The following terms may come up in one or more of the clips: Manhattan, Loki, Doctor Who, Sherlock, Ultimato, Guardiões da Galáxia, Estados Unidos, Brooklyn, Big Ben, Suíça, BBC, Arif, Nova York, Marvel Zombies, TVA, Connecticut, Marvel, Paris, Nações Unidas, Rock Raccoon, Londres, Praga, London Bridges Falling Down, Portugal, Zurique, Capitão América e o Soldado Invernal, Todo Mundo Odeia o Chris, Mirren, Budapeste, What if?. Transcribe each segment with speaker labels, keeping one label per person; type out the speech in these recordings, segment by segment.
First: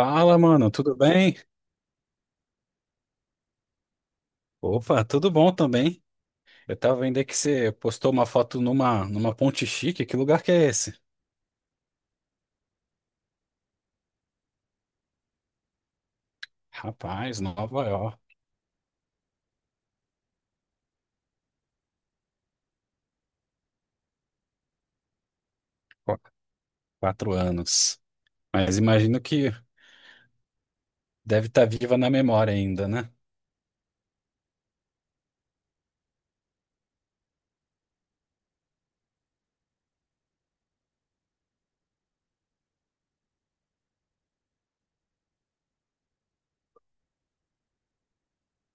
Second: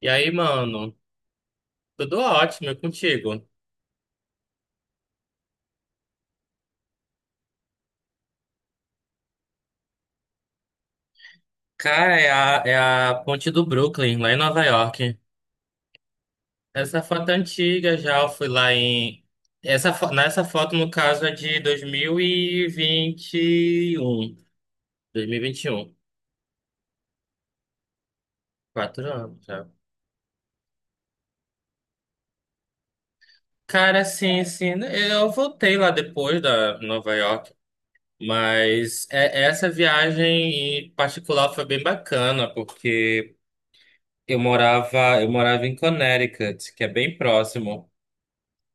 Speaker 1: E aí,
Speaker 2: mano, tudo
Speaker 1: mano?
Speaker 2: bem?
Speaker 1: Tudo ótimo, e contigo?
Speaker 2: Opa, tudo bom também. Eu tava vendo aí que você postou uma foto numa ponte chique. Que lugar que é esse?
Speaker 1: Cara, é a ponte do Brooklyn, lá em Nova York. Essa foto é
Speaker 2: Rapaz, Nova
Speaker 1: antiga
Speaker 2: York.
Speaker 1: já, eu fui lá em. Nessa foto, no caso, é de dois mil e vinte e um. Dois mil e vinte vinte um e um
Speaker 2: Qu- Quatro anos. Mas
Speaker 1: Quatro
Speaker 2: imagino
Speaker 1: anos
Speaker 2: que
Speaker 1: já.
Speaker 2: deve estar viva na memória ainda, né?
Speaker 1: Cara, sim, sim, eu voltei lá depois da Nova York, mas essa viagem em particular foi bem bacana, porque eu morava em Connecticut, que é bem próximo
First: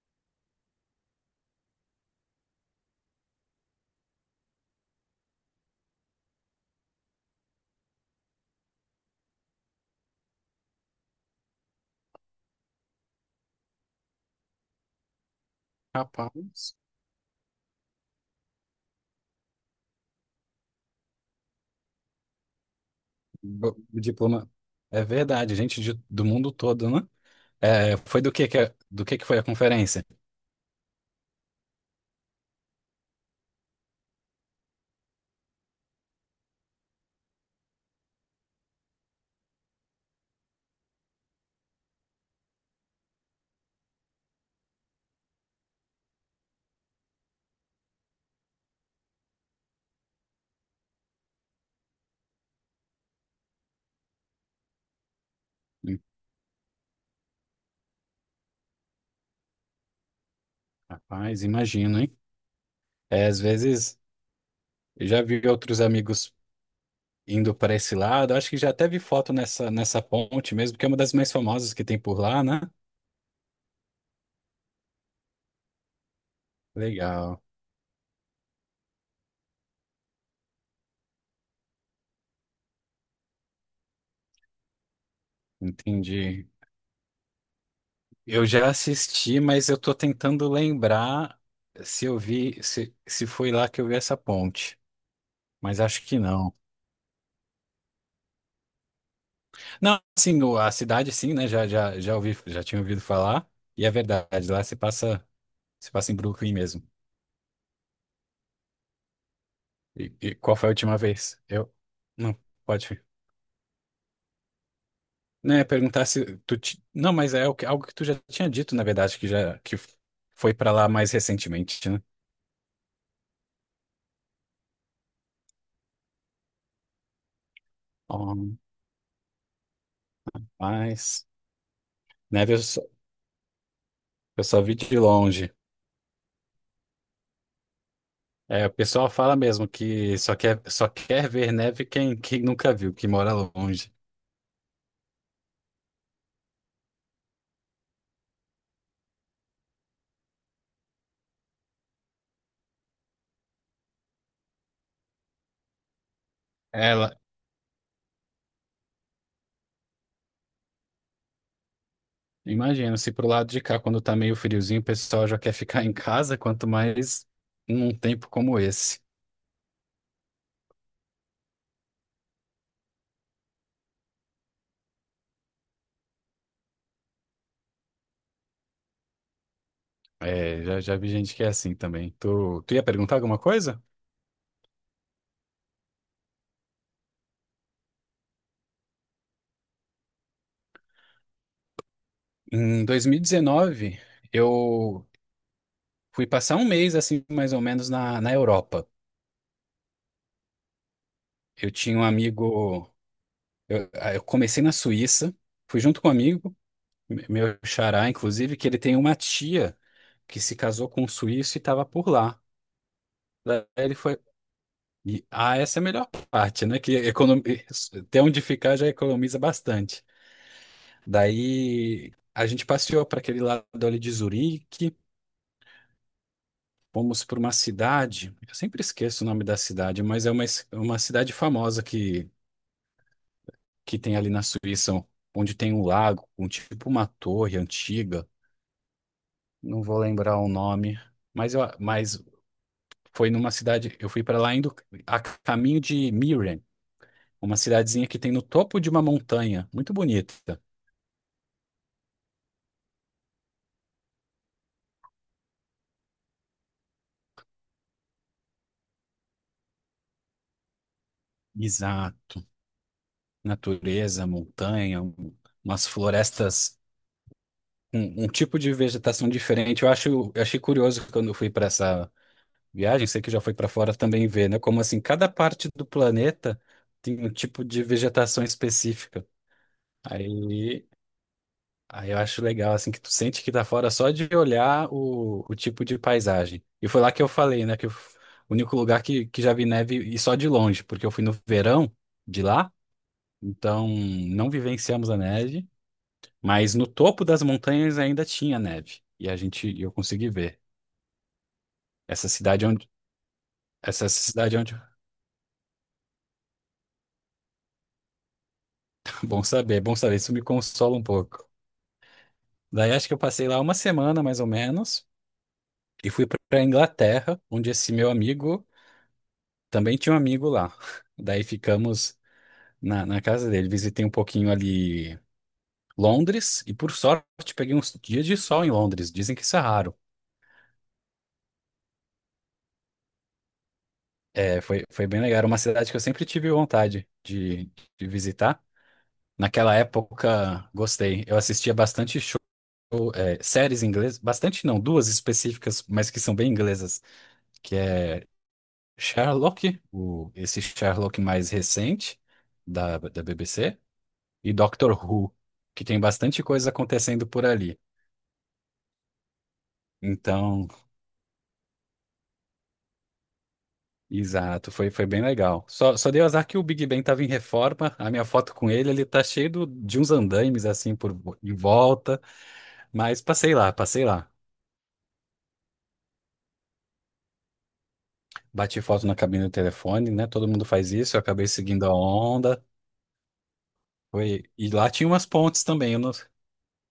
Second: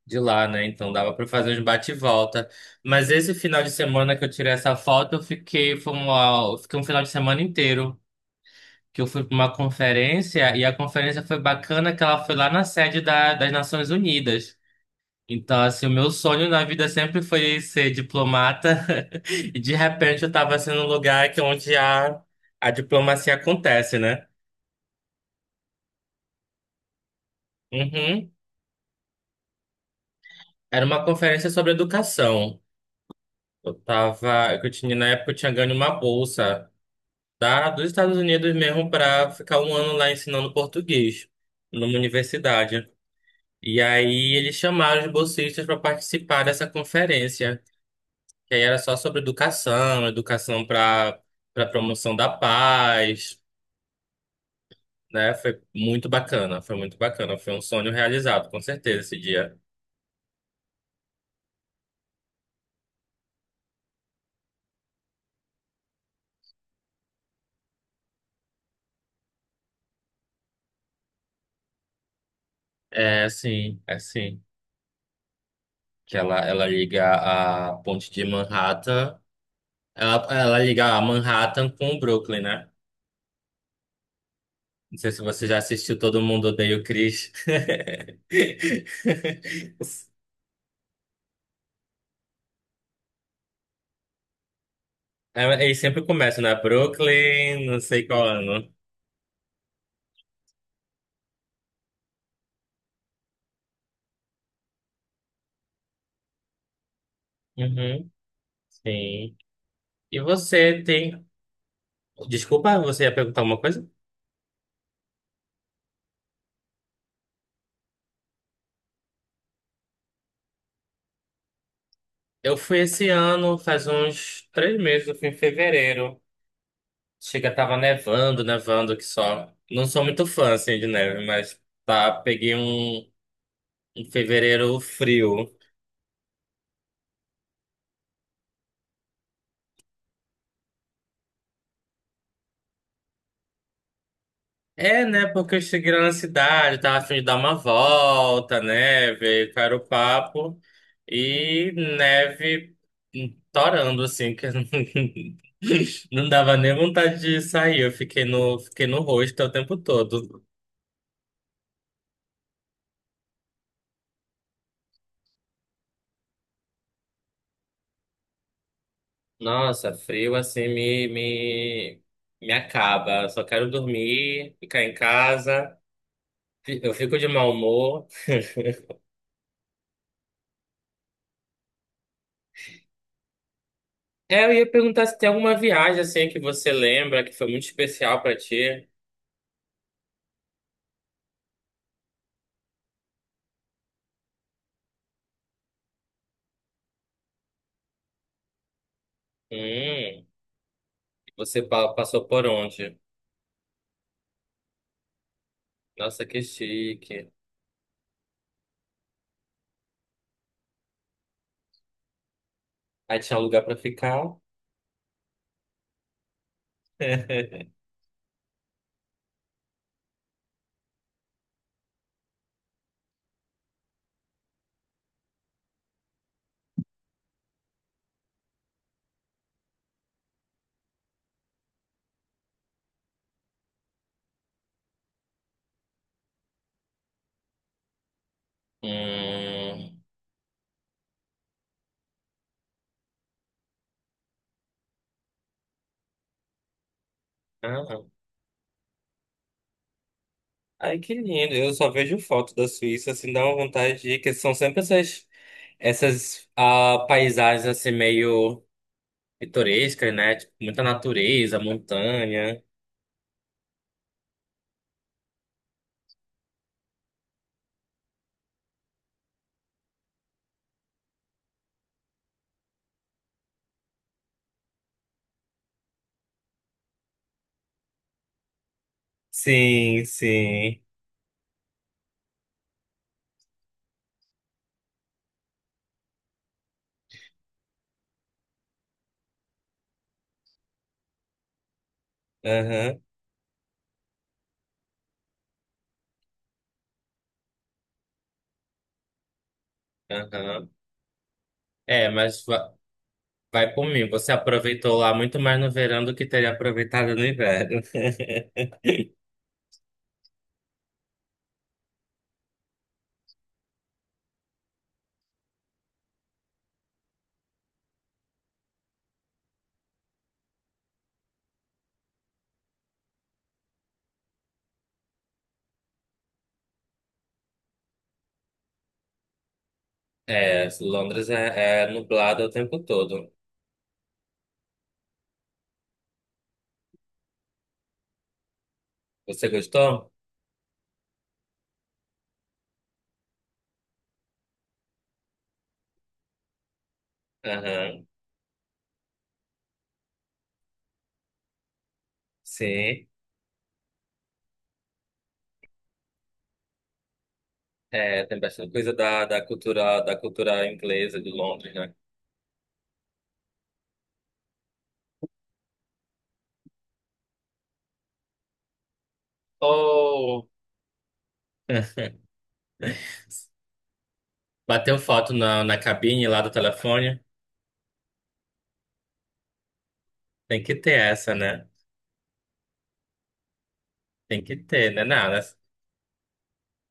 Speaker 1: de lá, né? Então dava para fazer uns bate e volta. Mas esse final de semana que eu tirei essa foto, eu fiquei um final de semana inteiro. Que eu fui para uma conferência e a conferência foi bacana, que ela foi lá na sede das Nações Unidas. Então, assim, o meu sonho na
Speaker 2: Rapaz,
Speaker 1: vida sempre foi ser diplomata. E de repente eu estava assim num lugar que é onde a diplomacia acontece, né?
Speaker 2: diploma. É verdade, gente do mundo todo, né? É, foi
Speaker 1: Uhum.
Speaker 2: do que foi a conferência?
Speaker 1: Era uma conferência sobre educação. Eu tava, que eu tinha, na época eu tinha ganho uma bolsa dos Estados Unidos mesmo para ficar um ano lá ensinando português numa universidade. E aí eles chamaram os bolsistas para participar dessa conferência, que aí era só sobre educação, educação para promoção da paz, né? Foi
Speaker 2: Hum,
Speaker 1: muito bacana, foi muito bacana, foi um sonho realizado, com certeza esse dia.
Speaker 2: Rapaz, imagino, hein? É, às vezes eu já vi outros amigos indo para esse lado. Acho que já até vi foto nessa ponte mesmo, que é uma das mais famosas que tem por lá, né?
Speaker 1: É, sim, é sim. Que ela liga
Speaker 2: Legal,
Speaker 1: a ponte de Manhattan, ela liga a Manhattan com o Brooklyn, né? Não sei se você já assistiu Todo
Speaker 2: entendi.
Speaker 1: Mundo Odeia o Chris.
Speaker 2: Eu já assisti, mas eu tô tentando lembrar se eu vi, se foi lá que eu vi essa ponte.
Speaker 1: É,
Speaker 2: Mas
Speaker 1: eles sempre
Speaker 2: acho que
Speaker 1: começam na
Speaker 2: não.
Speaker 1: Brooklyn, não sei qual ano.
Speaker 2: Não, assim, a cidade sim, né? Já ouvi, já tinha ouvido falar. E é verdade, lá se passa, se passa em Brooklyn mesmo.
Speaker 1: Uhum, sim.
Speaker 2: E,
Speaker 1: E
Speaker 2: e qual foi a
Speaker 1: você
Speaker 2: última
Speaker 1: tem.
Speaker 2: vez? Eu. Não,
Speaker 1: Desculpa,
Speaker 2: pode.
Speaker 1: você ia perguntar uma coisa?
Speaker 2: Né, perguntar se Não, mas é algo que tu já tinha dito, na verdade, que já que foi pra lá mais recentemente, né?
Speaker 1: Eu fui esse ano, faz uns 3 meses, eu fui em fevereiro. Chega, tava nevando,
Speaker 2: Oh,
Speaker 1: nevando que só. Não sou muito fã, assim, de neve,
Speaker 2: mas
Speaker 1: mas tá,
Speaker 2: neve
Speaker 1: peguei
Speaker 2: eu só,
Speaker 1: um
Speaker 2: eu só vi
Speaker 1: fevereiro
Speaker 2: de
Speaker 1: frio.
Speaker 2: longe. É, o pessoal fala mesmo que só quer ver neve quem nunca viu, que mora longe.
Speaker 1: É, né? Porque cheguei na cidade, tava a fim de dar uma volta, né? Ver qual era o papo. E neve torando, assim, que eu não não dava nem
Speaker 2: Ela,
Speaker 1: vontade de sair. Eu fiquei no rosto o tempo todo.
Speaker 2: Imagina, se pro lado de cá, quando tá meio friozinho, o pessoal já quer ficar em casa, quanto mais num tempo como esse.
Speaker 1: Nossa, frio assim me acaba. Eu só quero dormir, ficar em casa. Eu fico de mau humor.
Speaker 2: É, já vi gente que é assim também. Tu ia perguntar alguma coisa?
Speaker 1: É, eu ia perguntar se tem alguma viagem assim que você lembra que foi muito especial pra ti.
Speaker 2: Em 2019, eu fui passar um mês, assim, mais ou menos, na Europa.
Speaker 1: Hum. Você
Speaker 2: Eu tinha um
Speaker 1: passou por
Speaker 2: amigo.
Speaker 1: onde?
Speaker 2: Eu comecei na Suíça, fui junto com um
Speaker 1: Nossa, que
Speaker 2: amigo, me-
Speaker 1: chique.
Speaker 2: meu xará, inclusive, que ele tem uma tia que se casou com um suíço e estava por lá.
Speaker 1: Aí tinha lugar
Speaker 2: Daí
Speaker 1: pra
Speaker 2: ele foi.
Speaker 1: ficar?
Speaker 2: E, essa é a melhor parte, né? Ter onde ficar já economiza bastante. Daí a gente passeou para aquele lado ali de Zurique. Fomos para uma cidade, eu sempre esqueço o nome da cidade, mas é uma cidade famosa que tem ali na Suíça, onde tem um lago, um tipo uma torre antiga. Não vou
Speaker 1: Hum.
Speaker 2: lembrar o nome, mas foi numa cidade. Eu fui para lá indo a caminho de Mirren, uma
Speaker 1: Ah,
Speaker 2: cidadezinha que tem no topo de uma montanha, muito bonita.
Speaker 1: ai, que lindo. Eu só vejo foto da Suíça, assim, dá uma vontade de ir, que são sempre essas, paisagens, assim, meio pitorescas, né? Tipo, muita natureza,
Speaker 2: Exato.
Speaker 1: montanha.
Speaker 2: Natureza, montanha, umas florestas, um tipo de vegetação diferente. Eu achei curioso quando eu fui para essa viagem, sei que já foi para fora também ver, né? Como assim, cada parte do planeta tem um tipo de vegetação específica.
Speaker 1: Sim, sim.
Speaker 2: Aí, aí eu acho legal, assim, que tu sente que tá fora só de olhar o tipo de paisagem. E foi lá que eu falei, né? O único lugar que já vi neve e só de longe, porque eu fui no verão de lá,
Speaker 1: Aham,
Speaker 2: então não vivenciamos a neve, mas no topo das montanhas ainda tinha neve. Eu consegui ver.
Speaker 1: aham. É,
Speaker 2: Essa
Speaker 1: mas
Speaker 2: cidade onde,
Speaker 1: vai por mim.
Speaker 2: essa
Speaker 1: Você
Speaker 2: cidade onde
Speaker 1: aproveitou lá muito mais no verão do que teria aproveitado no inverno.
Speaker 2: Bom saber, bom saber. Isso me consola um pouco. Daí acho que eu passei lá uma semana, mais ou menos, e fui para Inglaterra, onde esse meu amigo também tinha um amigo lá. Daí ficamos na casa dele. Visitei um pouquinho ali Londres, e por sorte peguei uns dias de sol em Londres. Dizem que isso é raro.
Speaker 1: É, Londres é, é nublado o tempo todo.
Speaker 2: É, foi bem legal. Era uma cidade que eu sempre tive vontade de visitar.
Speaker 1: Você
Speaker 2: Naquela
Speaker 1: gostou?
Speaker 2: época, gostei. Eu assistia bastante show, é, séries inglesas, bastante não, duas específicas, mas que são bem inglesas que
Speaker 1: Aham,
Speaker 2: é Sherlock, esse Sherlock mais recente da,
Speaker 1: sim.
Speaker 2: da BBC, e Doctor Who, que tem bastante coisa acontecendo por ali.
Speaker 1: É, tem bastante coisa da cultura
Speaker 2: Então,
Speaker 1: inglesa de Londres, né?
Speaker 2: exato, foi bem legal. Só deu azar que o Big Ben tava em reforma, a minha foto com ele, tá cheio de uns
Speaker 1: Oh!
Speaker 2: andaimes assim em volta, mas passei lá, passei lá.
Speaker 1: Bateu foto na cabine lá do telefone?
Speaker 2: Bati foto na cabine do telefone, né? Todo
Speaker 1: Tem
Speaker 2: mundo
Speaker 1: que ter
Speaker 2: faz isso, eu
Speaker 1: essa,
Speaker 2: acabei
Speaker 1: né?
Speaker 2: seguindo a onda.
Speaker 1: Tem
Speaker 2: Foi,
Speaker 1: que
Speaker 2: e lá
Speaker 1: ter, né?
Speaker 2: tinha umas
Speaker 1: Nada.
Speaker 2: pontes também, eu não.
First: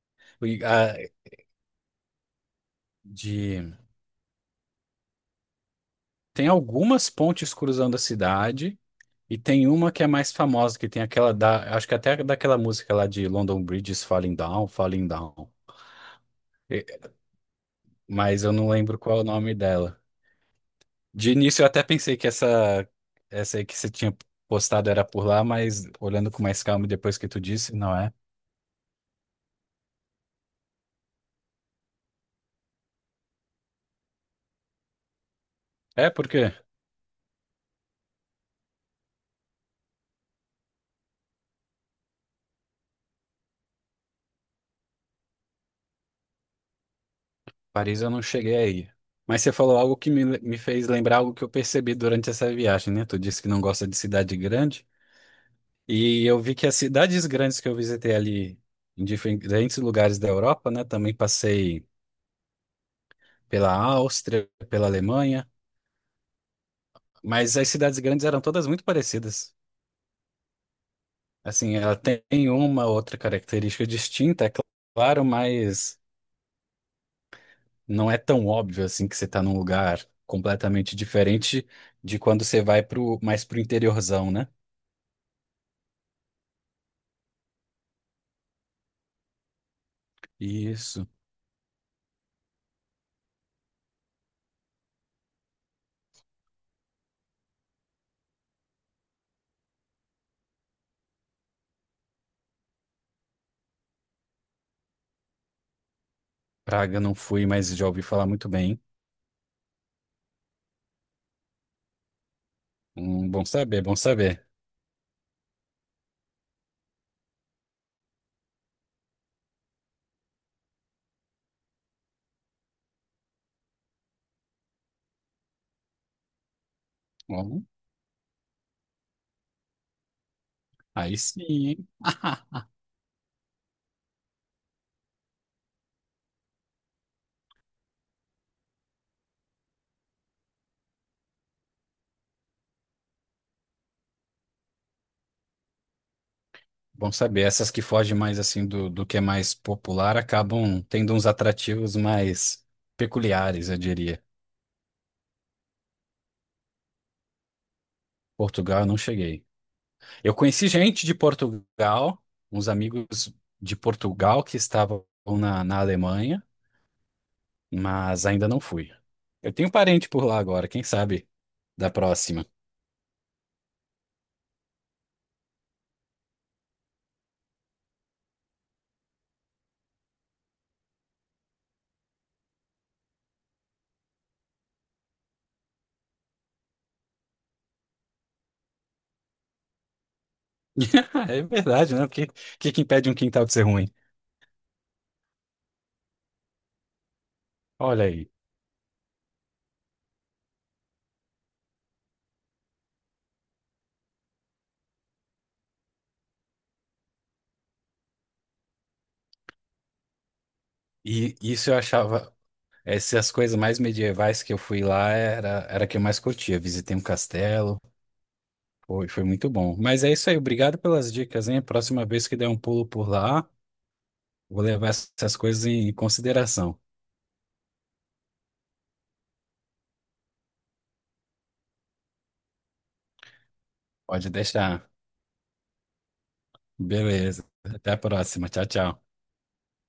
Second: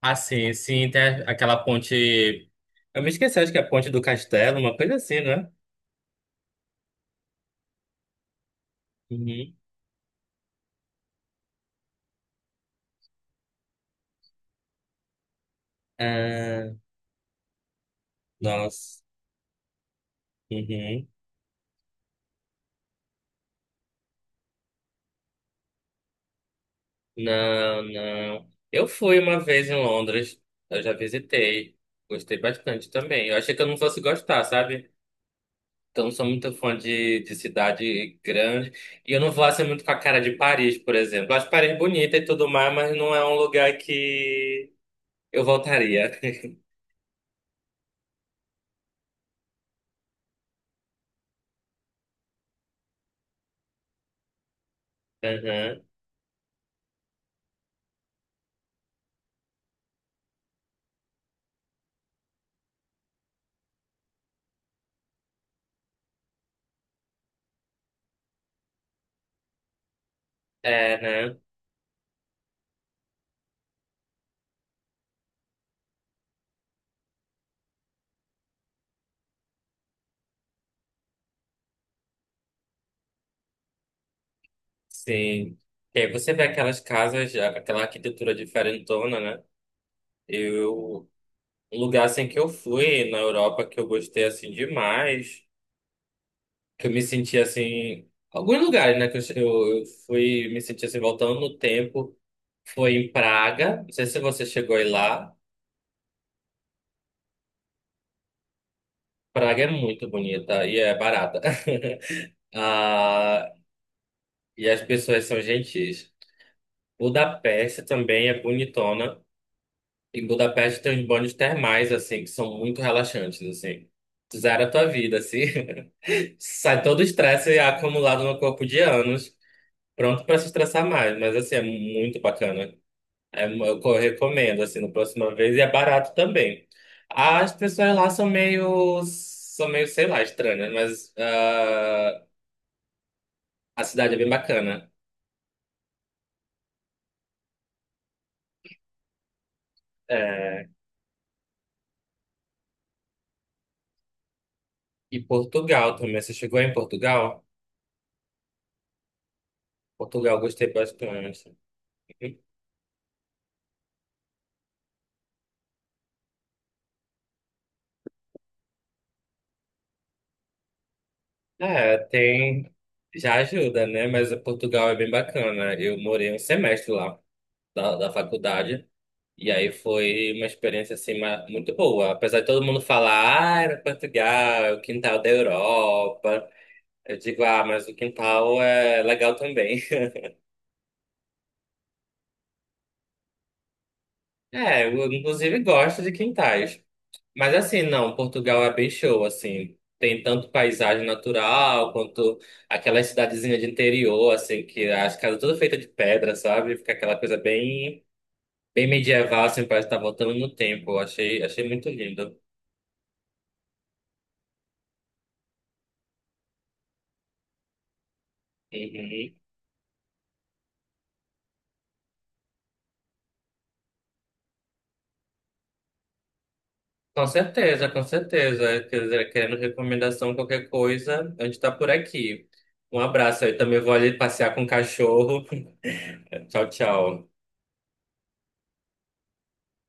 Speaker 1: Assim,
Speaker 2: e,
Speaker 1: sim,
Speaker 2: ah,
Speaker 1: tem aquela ponte. Eu me esqueci, acho que é a
Speaker 2: de
Speaker 1: ponte do castelo, uma coisa assim, né?
Speaker 2: Tem algumas pontes cruzando a cidade e
Speaker 1: Uhum.
Speaker 2: tem uma que é mais famosa, que tem aquela da, acho que até daquela música lá de London Bridges Falling Down, Falling Down.
Speaker 1: Ah,
Speaker 2: E- Mas eu não
Speaker 1: nossa.
Speaker 2: lembro qual é o nome dela.
Speaker 1: Uhum.
Speaker 2: De início eu até pensei que essa aí que você tinha postado era por lá, mas olhando com mais calma depois que tu disse,
Speaker 1: Não,
Speaker 2: não é?
Speaker 1: não. Eu fui uma vez em Londres. Eu já visitei. Gostei bastante também. Eu achei que eu não fosse gostar, sabe? Então,
Speaker 2: É
Speaker 1: não sou
Speaker 2: porque
Speaker 1: muito fã de cidade grande. E eu não vou assim muito com a cara de Paris, por exemplo. Eu acho Paris bonita e tudo mais, mas não é um lugar que eu voltaria.
Speaker 2: Paris eu não cheguei aí. Mas você falou algo que me fez lembrar algo que eu percebi durante essa viagem, né? Tu disse que não gosta de cidade grande.
Speaker 1: Aham.
Speaker 2: E eu vi que as cidades grandes que eu visitei ali, em diferentes lugares da Europa, né? Também passei pela Áustria, pela Alemanha, mas as cidades grandes eram todas muito parecidas.
Speaker 1: É, né?
Speaker 2: Assim, ela tem uma outra característica distinta, é claro, mas não é tão óbvio assim que você está num lugar completamente diferente de quando você vai mais pro interiorzão, né?
Speaker 1: Sim. E aí você vê aquelas casas, aquela arquitetura diferentona, né? Eu,
Speaker 2: Isso.
Speaker 1: um lugar assim que eu fui na Europa que eu gostei assim demais. Que eu me senti assim, alguns lugares, né, que eu fui me sentir assim, voltando no tempo, foi em Praga, não sei se você chegou aí lá.
Speaker 2: Praga não fui, mas já ouvi falar muito bem.
Speaker 1: Praga é muito bonita e é barata.
Speaker 2: Bom
Speaker 1: Ah,
Speaker 2: saber, bom saber.
Speaker 1: e as pessoas são gentis. Budapeste também é bonitona, em Budapeste tem uns banhos termais, assim, que são muito relaxantes, assim. Zera a tua vida, assim. Sai todo o estresse
Speaker 2: Bom,
Speaker 1: acumulado no corpo de anos, pronto para se estressar
Speaker 2: aí
Speaker 1: mais, mas
Speaker 2: sim,
Speaker 1: assim, é
Speaker 2: hein?
Speaker 1: muito bacana. É, eu recomendo, assim, na próxima vez. E é barato também. As pessoas lá são meio, sei lá, estranhas, mas ah, a cidade é bem bacana.
Speaker 2: Bom saber, essas que fogem mais assim do que é mais popular
Speaker 1: É,
Speaker 2: acabam tendo uns atrativos mais peculiares, eu diria.
Speaker 1: e Portugal também. Você chegou em Portugal?
Speaker 2: Portugal eu não cheguei.
Speaker 1: Portugal,
Speaker 2: Eu
Speaker 1: eu
Speaker 2: conheci
Speaker 1: gostei
Speaker 2: gente de
Speaker 1: bastante.
Speaker 2: Portugal, uns amigos de Portugal que estavam na Alemanha, mas ainda não fui. Eu tenho parente por lá agora, quem sabe da
Speaker 1: É,
Speaker 2: próxima.
Speaker 1: tem... Já ajuda, né? Mas Portugal é bem bacana. Eu morei um semestre lá, da faculdade. E aí foi uma experiência assim muito boa. Apesar de todo mundo falar, ah, era Portugal, é o quintal da Europa. Eu digo, ah, mas o quintal é legal também.
Speaker 2: É verdade, né? O que, que impede um quintal de ser ruim?
Speaker 1: É, eu inclusive gosto de quintais. Mas assim,
Speaker 2: Olha
Speaker 1: não,
Speaker 2: aí.
Speaker 1: Portugal é bem show, assim. Tem tanto paisagem natural quanto aquela cidadezinha de interior, assim, que as casas todas feitas de pedra, sabe? Fica aquela coisa bem medieval, assim, parece estar voltando no tempo. Eu
Speaker 2: E
Speaker 1: achei
Speaker 2: isso eu
Speaker 1: muito
Speaker 2: achava.
Speaker 1: lindo.
Speaker 2: Essas coisas mais medievais que eu fui lá era que eu mais curtia. Visitei um castelo, foi
Speaker 1: Uhum.
Speaker 2: muito bom. Mas é isso aí, obrigado pelas dicas, hein? Próxima vez que der um pulo por lá, vou levar essas coisas em consideração.
Speaker 1: Com certeza, com certeza. Quer dizer, querendo recomendação, qualquer coisa, a gente tá por aqui. Um abraço aí, também vou ali
Speaker 2: Pode
Speaker 1: passear com o
Speaker 2: deixar.
Speaker 1: cachorro. Tchau, tchau.
Speaker 2: Beleza. Até a próxima. Tchau, tchau.